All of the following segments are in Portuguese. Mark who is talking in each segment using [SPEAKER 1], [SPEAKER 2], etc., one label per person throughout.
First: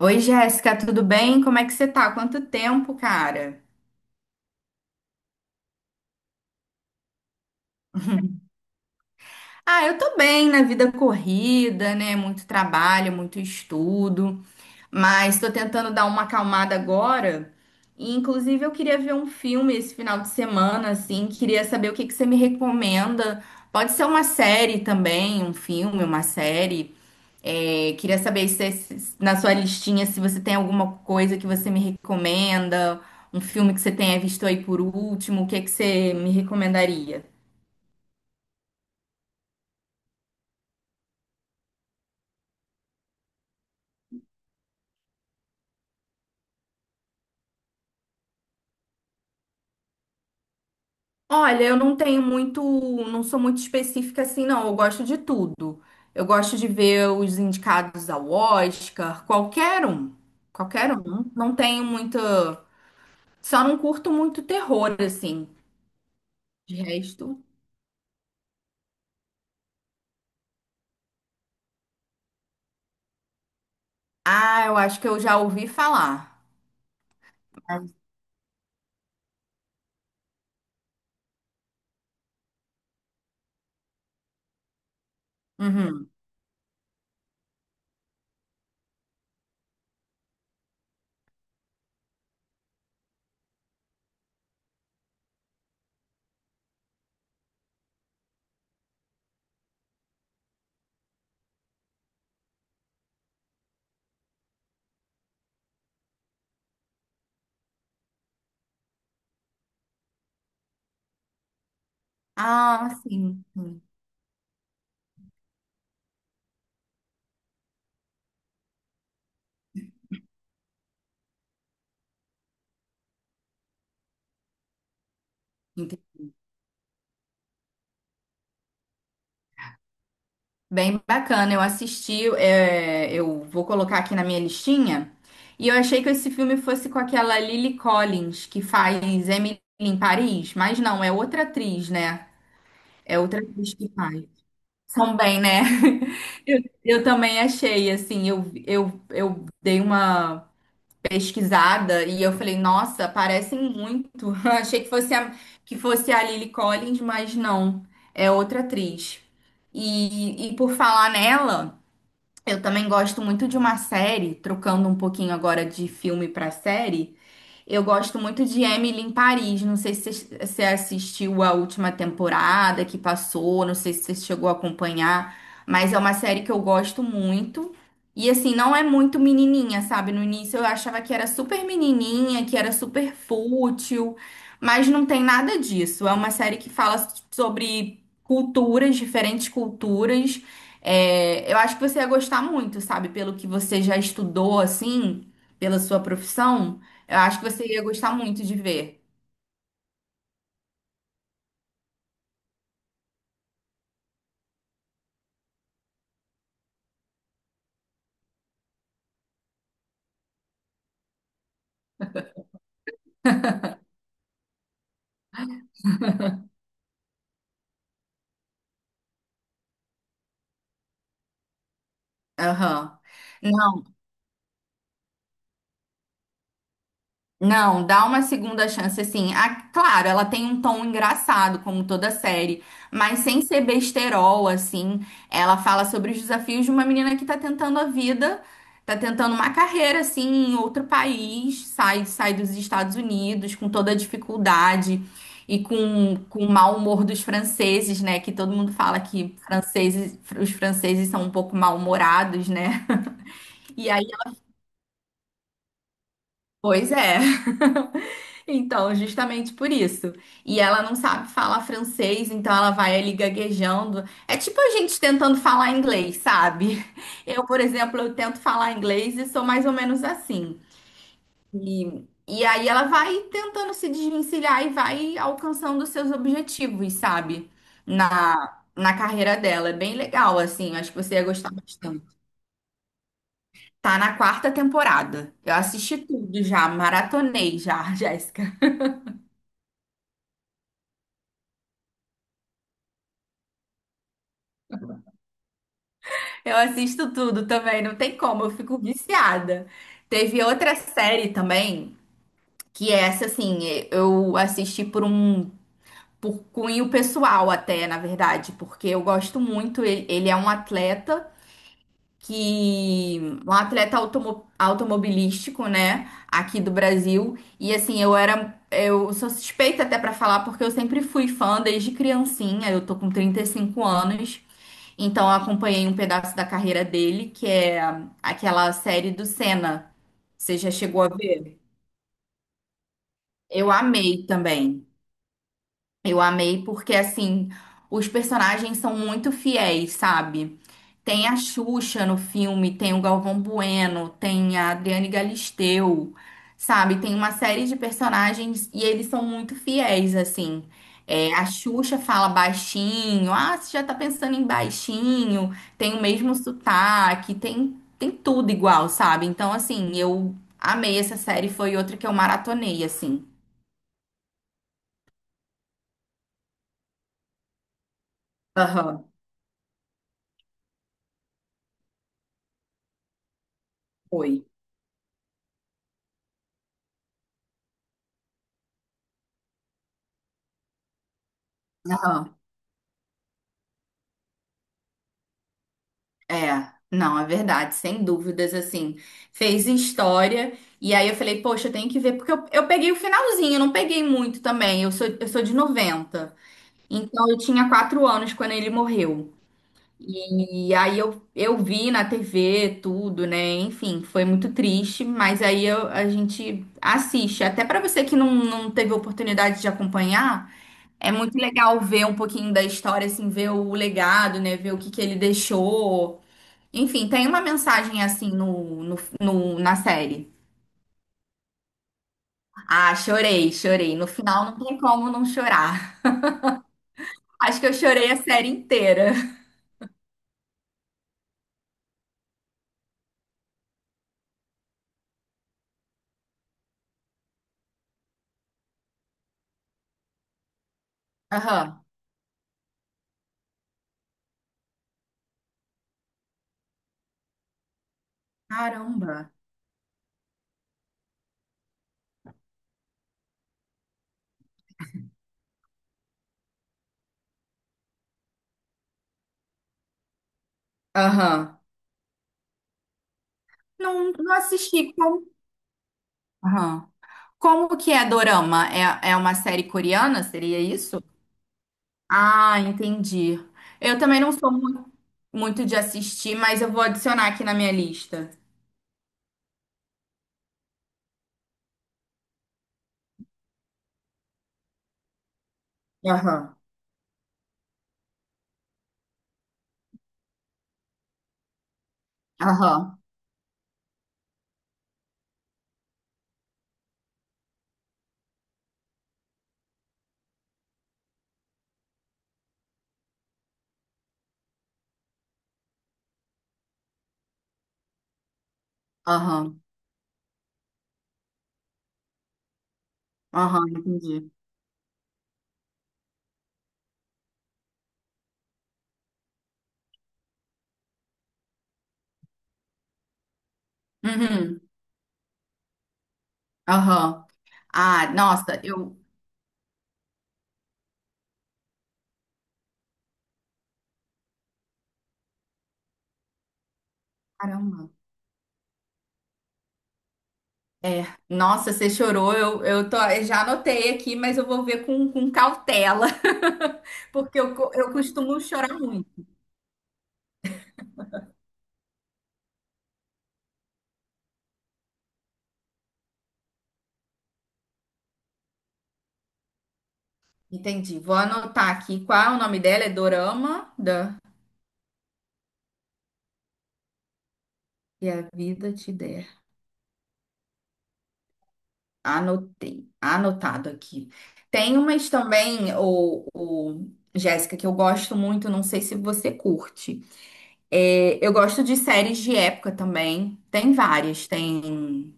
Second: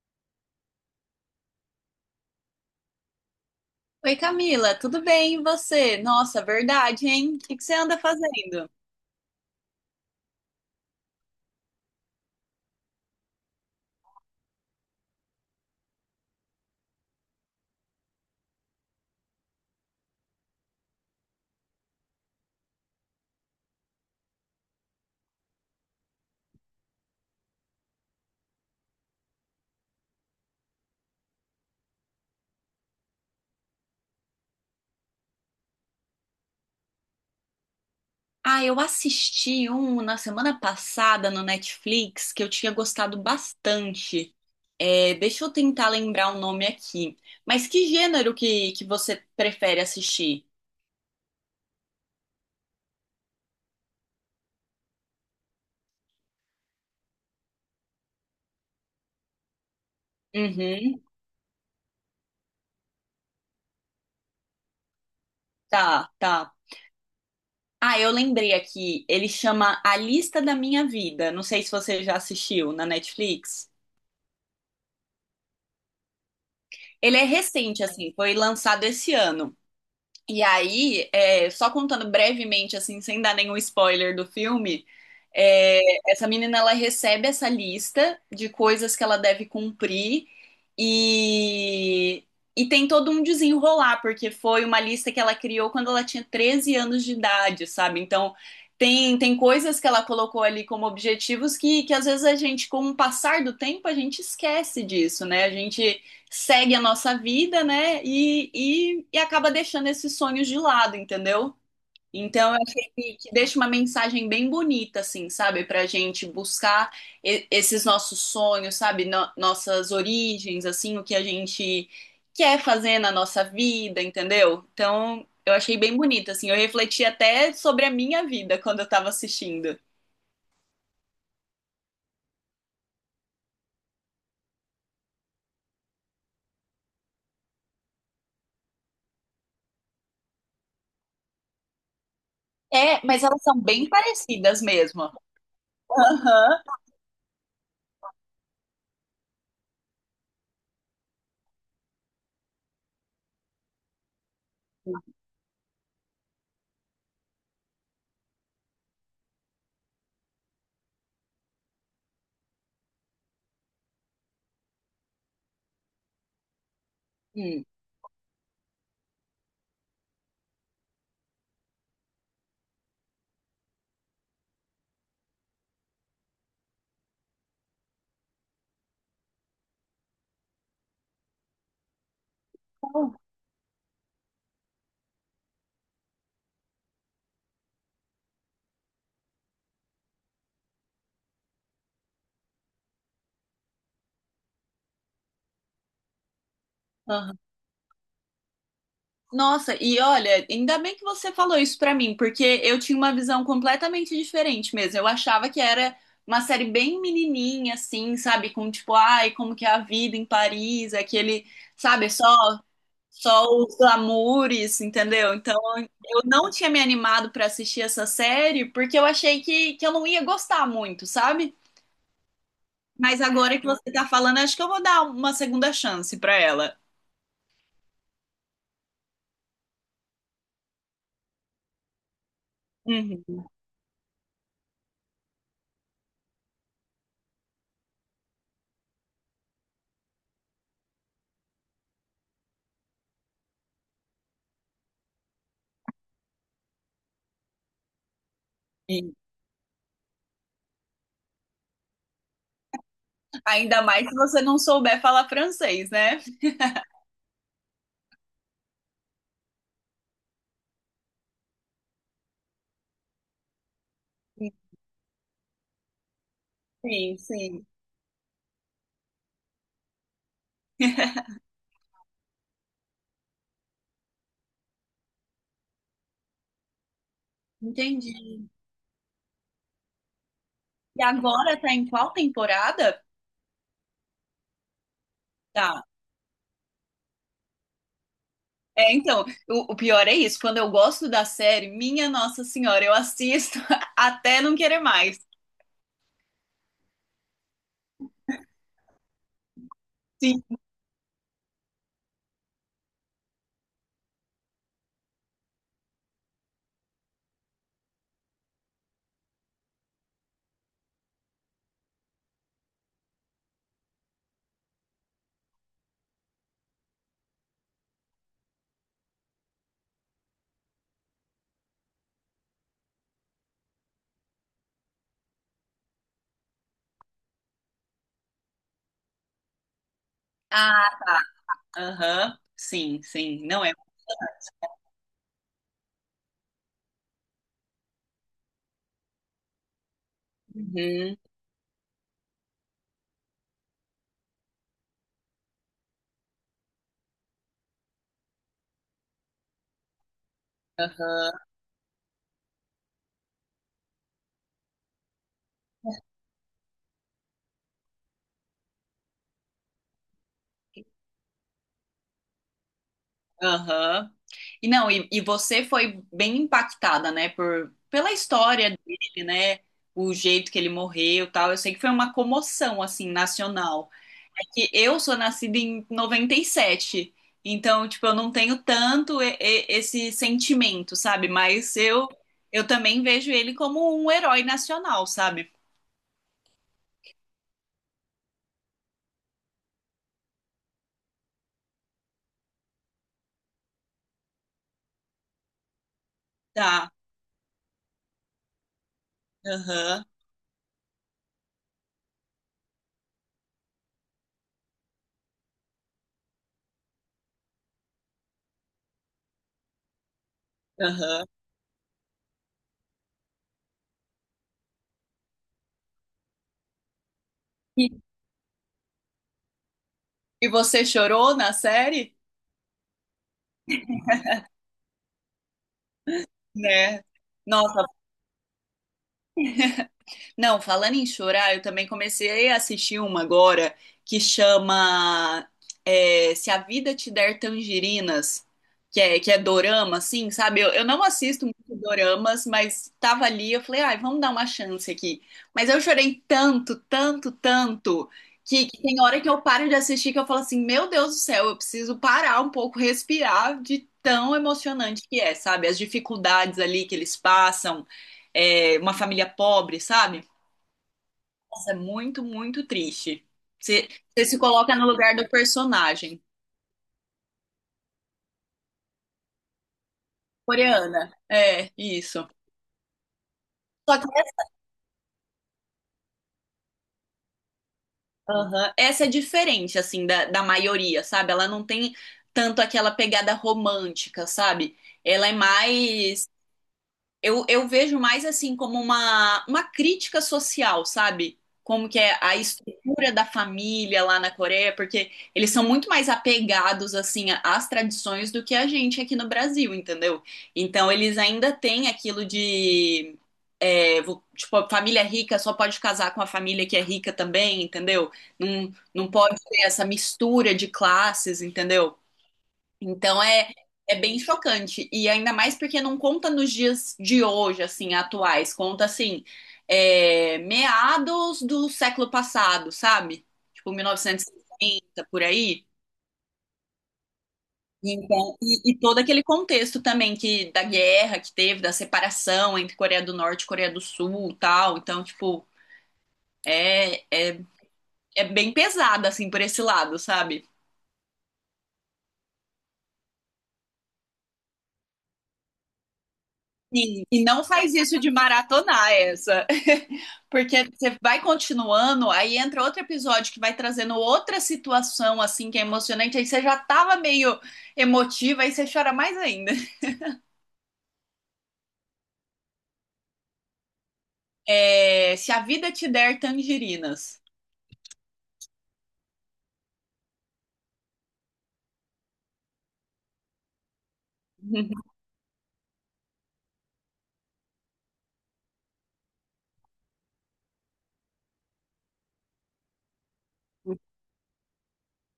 [SPEAKER 1] Oi, Jéssica, tudo bem? Como é que você tá? Quanto tempo, cara?
[SPEAKER 2] Oi, Camila, tudo bem? E você? Nossa, verdade, hein? O que você anda fazendo?
[SPEAKER 1] Ah, eu tô bem na vida corrida, né? Muito trabalho, muito estudo. Mas estou tentando dar uma acalmada agora. E, inclusive, eu queria ver um filme esse final de semana, assim. Queria saber o que que você me recomenda. Pode ser uma série também, um filme, uma série. É, queria saber se na sua listinha se você tem alguma coisa que você me recomenda, um filme que você tenha visto aí por último, o que que você me recomendaria?
[SPEAKER 2] Ah, eu assisti um na semana passada no Netflix que eu tinha gostado bastante. É, deixa eu tentar lembrar o nome aqui. Mas que gênero que você prefere assistir?
[SPEAKER 1] Olha, eu não tenho muito, não sou muito específica assim, não. Eu gosto de tudo. Eu gosto de ver os indicados ao Oscar, qualquer um, qualquer
[SPEAKER 2] Uhum,
[SPEAKER 1] um. Não tenho muita, só não curto muito terror assim.
[SPEAKER 2] tá, tá.
[SPEAKER 1] De resto,
[SPEAKER 2] Ah, eu lembrei aqui. Ele chama A Lista da Minha Vida. Não sei se você já assistiu na Netflix.
[SPEAKER 1] ah, eu acho que eu já ouvi falar.
[SPEAKER 2] Ele é recente, assim, foi lançado esse ano. E aí, é, só contando brevemente, assim, sem dar nenhum spoiler do filme, é,
[SPEAKER 1] Uhum.
[SPEAKER 2] essa menina ela recebe essa lista de coisas que ela deve cumprir e, e tem todo um desenrolar, porque foi uma lista que ela criou quando ela tinha 13 anos de idade, sabe? Então, tem coisas que ela colocou ali como objetivos que às vezes a gente, com o passar do tempo, a gente esquece disso, né? A gente segue a nossa vida, né? E acaba deixando esses sonhos de lado, entendeu? Então, eu achei
[SPEAKER 1] Ah,
[SPEAKER 2] que
[SPEAKER 1] sim.
[SPEAKER 2] deixa uma mensagem bem bonita, assim, sabe? Pra gente buscar esses nossos sonhos, sabe? Nossas origens, assim, o que a gente quer fazer na nossa vida, entendeu? Então, eu achei
[SPEAKER 1] Sim.
[SPEAKER 2] bem bonita, assim. Eu refleti até sobre a minha vida quando eu tava assistindo.
[SPEAKER 1] Bem bacana, eu assisti, é, eu vou colocar aqui na minha listinha. E eu achei que esse filme fosse com aquela Lily Collins, que faz Emily em Paris, mas não, é outra atriz, né?
[SPEAKER 2] É,
[SPEAKER 1] É
[SPEAKER 2] mas
[SPEAKER 1] outra
[SPEAKER 2] elas são
[SPEAKER 1] atriz
[SPEAKER 2] bem
[SPEAKER 1] que faz.
[SPEAKER 2] parecidas mesmo.
[SPEAKER 1] São bem, né?
[SPEAKER 2] Aham.
[SPEAKER 1] Eu também achei, assim, eu dei uma pesquisada e eu falei, nossa, parecem muito. Achei que fosse a Lily Collins, mas não, é outra atriz. E e por falar nela. Eu também gosto muito de uma série, trocando um pouquinho agora de filme para série.
[SPEAKER 2] Hum.
[SPEAKER 1] Eu gosto muito de Emily em Paris. Não sei se você assistiu a última temporada que passou, não sei se você chegou a acompanhar, mas é uma série que eu gosto muito. E assim, não é muito menininha, sabe? No início eu achava que era super menininha, que era super fútil, mas não tem nada disso. É uma série que fala sobre culturas, diferentes culturas. É, eu acho que você ia gostar muito, sabe? Pelo que você já estudou, assim, pela sua profissão. Eu
[SPEAKER 2] Aham.
[SPEAKER 1] acho que você ia gostar muito de ver.
[SPEAKER 2] Nossa, e olha, ainda bem que você falou isso pra mim, porque eu tinha uma visão completamente diferente mesmo. Eu achava que era uma série bem menininha, assim, sabe? Com tipo, ai, como que é a vida em Paris, aquele, sabe? Só, só os glamours, entendeu? Então, eu não tinha me animado pra assistir essa série, porque eu achei que eu não ia gostar muito, sabe?
[SPEAKER 1] Aham.
[SPEAKER 2] Mas agora que
[SPEAKER 1] Não,
[SPEAKER 2] você tá falando, acho que eu vou dar uma segunda chance pra ela.
[SPEAKER 1] não, dá uma segunda chance assim. Ah, claro, ela tem um tom engraçado, como toda série, mas sem
[SPEAKER 2] Uhum.
[SPEAKER 1] ser besterol, assim. Ela fala sobre os desafios de uma menina que tá tentando a vida, tá tentando uma carreira, assim, em outro país, sai dos Estados Unidos com toda a dificuldade e com o mau humor dos franceses, né? Que todo mundo fala que franceses, os franceses são um pouco mal-humorados, né?
[SPEAKER 2] Ainda
[SPEAKER 1] E aí
[SPEAKER 2] mais se você não souber falar francês, né?
[SPEAKER 1] pois é. Então, justamente por isso. E ela não sabe falar francês, então ela vai ali gaguejando. É tipo a gente tentando falar inglês, sabe?
[SPEAKER 2] Sim,
[SPEAKER 1] Eu, por
[SPEAKER 2] sim.
[SPEAKER 1] exemplo, eu tento falar inglês e sou mais ou menos assim. E aí ela vai tentando se desvencilhar e vai alcançando os seus objetivos, sabe?
[SPEAKER 2] Entendi.
[SPEAKER 1] Na carreira dela. É bem legal, assim. Acho que
[SPEAKER 2] E
[SPEAKER 1] você ia gostar
[SPEAKER 2] agora tá em
[SPEAKER 1] bastante.
[SPEAKER 2] qual temporada?
[SPEAKER 1] Tá na quarta temporada. Eu
[SPEAKER 2] Tá.
[SPEAKER 1] assisti tudo já, maratonei já, Jéssica.
[SPEAKER 2] É, então, o pior é isso. Quando eu gosto da série, minha Nossa Senhora, eu assisto até não querer mais.
[SPEAKER 1] Eu assisto tudo também, não tem como, eu fico viciada.
[SPEAKER 2] Sim.
[SPEAKER 1] Teve outra série também, que é essa, assim, eu assisti por cunho pessoal até, na verdade, porque eu gosto muito, ele é um atleta que um atleta automobilístico, né, aqui do Brasil. E assim, eu sou suspeita até pra falar porque eu sempre fui fã desde criancinha. Eu tô com 35 anos. Então eu acompanhei um pedaço da carreira dele, que é aquela série do Senna. Você já
[SPEAKER 2] Ah,
[SPEAKER 1] chegou a
[SPEAKER 2] tá.
[SPEAKER 1] ver?
[SPEAKER 2] Aham. Sim, sim. Não
[SPEAKER 1] Eu
[SPEAKER 2] é.
[SPEAKER 1] amei também. Eu amei porque, assim, os personagens são muito fiéis, sabe?
[SPEAKER 2] Uhum.
[SPEAKER 1] Tem a Xuxa no filme, tem o Galvão Bueno, tem a Adriane Galisteu, sabe? Tem uma série de personagens e eles são muito fiéis, assim.
[SPEAKER 2] Aham.
[SPEAKER 1] É, a Xuxa fala baixinho, ah, você já tá pensando em baixinho, tem o mesmo sotaque, tem tudo igual, sabe? Então, assim, eu amei essa série, foi outra que eu maratonei, assim.
[SPEAKER 2] Aham. E não, e você foi bem impactada, né, por, pela história
[SPEAKER 1] Aham,
[SPEAKER 2] dele, né? O jeito que ele morreu, e tal. Eu sei que foi uma comoção assim nacional. É
[SPEAKER 1] foi.
[SPEAKER 2] que eu sou nascida em 97, então, tipo, eu não tenho tanto esse sentimento, sabe? Mas
[SPEAKER 1] Aham.
[SPEAKER 2] eu também vejo ele como um herói nacional, sabe?
[SPEAKER 1] É, não, é verdade, sem dúvidas, assim, fez história, e aí eu falei, poxa, eu tenho que ver, porque eu peguei o finalzinho, eu não peguei muito também, eu sou de 90.
[SPEAKER 2] Tá,
[SPEAKER 1] Então eu tinha quatro anos quando ele morreu,
[SPEAKER 2] aham,
[SPEAKER 1] e aí eu vi na TV tudo, né, enfim, foi muito triste, mas a gente assiste, até pra você que não teve oportunidade de acompanhar, é
[SPEAKER 2] aham.
[SPEAKER 1] muito legal ver um pouquinho da história, assim, ver o legado, né, ver o que que ele deixou, enfim, tem uma
[SPEAKER 2] E,
[SPEAKER 1] mensagem assim na série.
[SPEAKER 2] e você chorou na série?
[SPEAKER 1] Ah, chorei, chorei. No final não tem como não chorar.
[SPEAKER 2] Né?
[SPEAKER 1] Acho que eu
[SPEAKER 2] Nossa,
[SPEAKER 1] chorei a série inteira.
[SPEAKER 2] não, falando em chorar, eu também comecei a assistir uma agora que chama é, Se a Vida Te Der Tangerinas, que é dorama, assim, sabe? Eu não assisto muito
[SPEAKER 1] Aham.
[SPEAKER 2] doramas, mas tava ali, eu falei, ai, vamos dar uma chance aqui. Mas eu chorei tanto, tanto, tanto, que tem hora que
[SPEAKER 1] Caramba.
[SPEAKER 2] eu paro de assistir que eu falo assim, meu Deus do céu, eu preciso parar um pouco, respirar de tão emocionante que é, sabe? As dificuldades ali que eles passam, é, uma família pobre, sabe?
[SPEAKER 1] Aham.
[SPEAKER 2] Nossa, é muito, muito triste. Você,
[SPEAKER 1] Não,
[SPEAKER 2] você
[SPEAKER 1] não
[SPEAKER 2] se coloca no
[SPEAKER 1] assisti
[SPEAKER 2] lugar
[SPEAKER 1] como.
[SPEAKER 2] do personagem.
[SPEAKER 1] Aham. Como que é Dorama? É, é uma série coreana? Seria isso?
[SPEAKER 2] Coreana. É, isso.
[SPEAKER 1] Ah, entendi.
[SPEAKER 2] Só
[SPEAKER 1] Eu
[SPEAKER 2] que
[SPEAKER 1] também não
[SPEAKER 2] essa,
[SPEAKER 1] sou muito de assistir, mas eu vou adicionar aqui na minha lista.
[SPEAKER 2] aham, essa é diferente, assim, da maioria, sabe? Ela não tem tanto aquela pegada romântica, sabe? Ela é mais.
[SPEAKER 1] Aham.
[SPEAKER 2] Eu vejo mais assim como uma crítica social, sabe? Como que é a
[SPEAKER 1] Aham.
[SPEAKER 2] estrutura da família lá na Coreia, porque eles são muito mais apegados assim às tradições do que a gente aqui no Brasil, entendeu? Então eles ainda têm aquilo de é, tipo, a família rica só pode casar com a família que é rica também, entendeu? Não, não pode
[SPEAKER 1] Aham.
[SPEAKER 2] ter essa mistura de classes, entendeu? Então é,
[SPEAKER 1] Aham,
[SPEAKER 2] é bem
[SPEAKER 1] entendi.
[SPEAKER 2] chocante. E ainda mais porque não conta nos dias de hoje, assim, atuais. Conta, assim, é, meados do século passado, sabe? Tipo,
[SPEAKER 1] Uhum.
[SPEAKER 2] 1960, por aí.
[SPEAKER 1] Aham.
[SPEAKER 2] E
[SPEAKER 1] Ah,
[SPEAKER 2] então,
[SPEAKER 1] nossa,
[SPEAKER 2] e
[SPEAKER 1] eu.
[SPEAKER 2] todo aquele contexto também que da guerra que teve, da separação entre Coreia do Norte e Coreia do Sul, e tal. Então, tipo, é, é,
[SPEAKER 1] Caramba.
[SPEAKER 2] é bem pesada assim por esse lado, sabe?
[SPEAKER 1] É, nossa, você chorou. Eu tô, eu já anotei aqui, mas eu vou ver com cautela,
[SPEAKER 2] Sim. E
[SPEAKER 1] porque
[SPEAKER 2] não faz
[SPEAKER 1] eu
[SPEAKER 2] isso de
[SPEAKER 1] costumo chorar
[SPEAKER 2] maratonar
[SPEAKER 1] muito.
[SPEAKER 2] essa. Porque você vai continuando, aí entra outro episódio que vai trazendo outra situação, assim, que é emocionante, aí você já tava meio emotiva, aí você chora mais ainda.
[SPEAKER 1] Entendi. Vou anotar aqui qual é o nome dela. É Dorama da
[SPEAKER 2] É, se a vida te der tangerinas.
[SPEAKER 1] e a Vida Te Der. Anotei, anotado aqui. Tem umas também, o Jéssica, que eu gosto muito. Não sei se você curte. É, eu gosto de séries de época também. Tem várias. Tem.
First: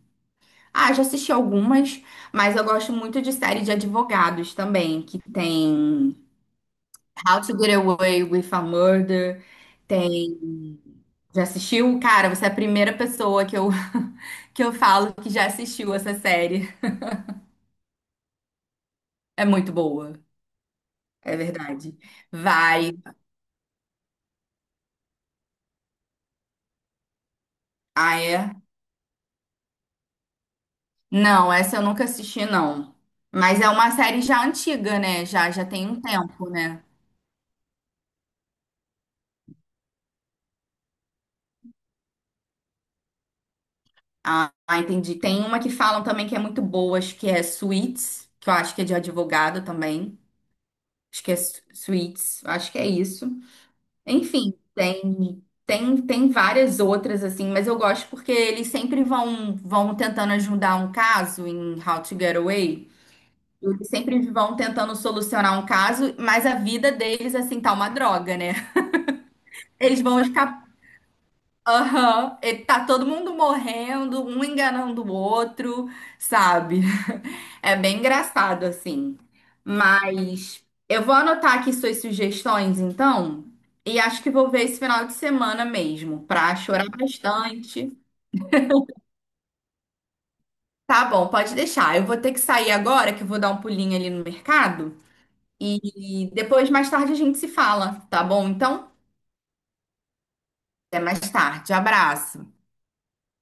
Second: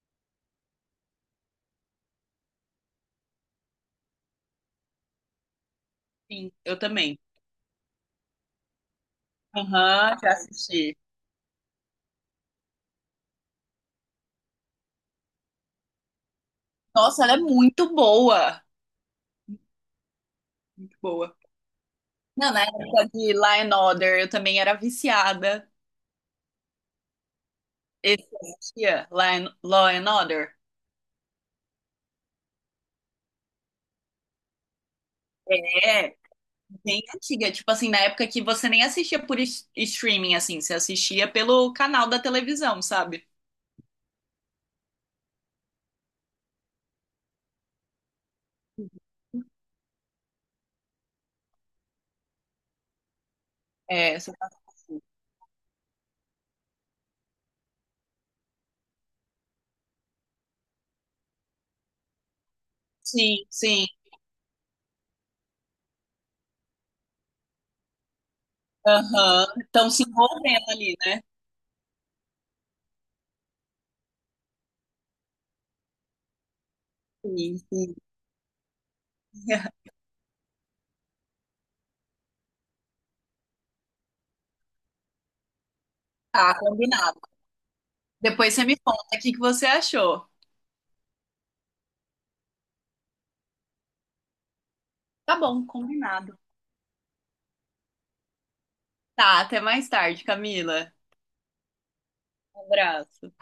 [SPEAKER 1] Ah, já assisti algumas, mas eu gosto muito de série de advogados também, que tem
[SPEAKER 2] Sim, eu também.
[SPEAKER 1] How to Get Away with a Murder,
[SPEAKER 2] Aham, já
[SPEAKER 1] tem...
[SPEAKER 2] assisti.
[SPEAKER 1] Já assistiu? Cara, você é a primeira pessoa que eu falo que já assistiu essa série.
[SPEAKER 2] Nossa, ela é muito boa.
[SPEAKER 1] É muito boa,
[SPEAKER 2] Muito boa.
[SPEAKER 1] é verdade.
[SPEAKER 2] Não, na
[SPEAKER 1] Vai.
[SPEAKER 2] época de Law and Order, eu também era viciada.
[SPEAKER 1] Ah,
[SPEAKER 2] Esse eu
[SPEAKER 1] é?
[SPEAKER 2] assistia, Law and Order.
[SPEAKER 1] Não, essa eu nunca assisti, não. Mas é uma série já antiga, né? Já tem um
[SPEAKER 2] É,
[SPEAKER 1] tempo, né?
[SPEAKER 2] bem antiga, tipo assim, na época que você nem assistia por streaming, assim, você assistia pelo canal da televisão, sabe?
[SPEAKER 1] Ah, entendi. Tem uma que falam também que é muito boa, acho que é Suits, que eu acho que é de advogado também. Acho que é Suits, acho que é isso.
[SPEAKER 2] É, você tá
[SPEAKER 1] Enfim,
[SPEAKER 2] assim.
[SPEAKER 1] tem várias outras assim, mas eu gosto porque eles sempre vão tentando ajudar um caso em How to Get Away.
[SPEAKER 2] Sim, sim.
[SPEAKER 1] Eles sempre vão tentando solucionar um caso, mas a vida deles assim tá uma droga, né?
[SPEAKER 2] Aham. Estão
[SPEAKER 1] Eles
[SPEAKER 2] se
[SPEAKER 1] vão ficar
[SPEAKER 2] envolvendo ali, né?
[SPEAKER 1] aham, e tá todo mundo morrendo, um enganando o outro, sabe?
[SPEAKER 2] Sim,
[SPEAKER 1] É
[SPEAKER 2] sim.
[SPEAKER 1] bem engraçado, assim. Mas eu vou anotar aqui suas sugestões, então. E acho que vou ver esse final de semana mesmo,
[SPEAKER 2] Tá,
[SPEAKER 1] pra chorar
[SPEAKER 2] combinado.
[SPEAKER 1] bastante.
[SPEAKER 2] Depois você me conta o que que você achou.
[SPEAKER 1] Tá bom, pode deixar. Eu vou ter que sair agora, que eu vou dar um pulinho ali no mercado.
[SPEAKER 2] Tá bom,
[SPEAKER 1] E
[SPEAKER 2] combinado.
[SPEAKER 1] depois, mais tarde, a gente se fala, tá bom? Então,
[SPEAKER 2] Tá, até mais tarde, Camila.
[SPEAKER 1] até mais tarde. Abraço.
[SPEAKER 2] Um abraço.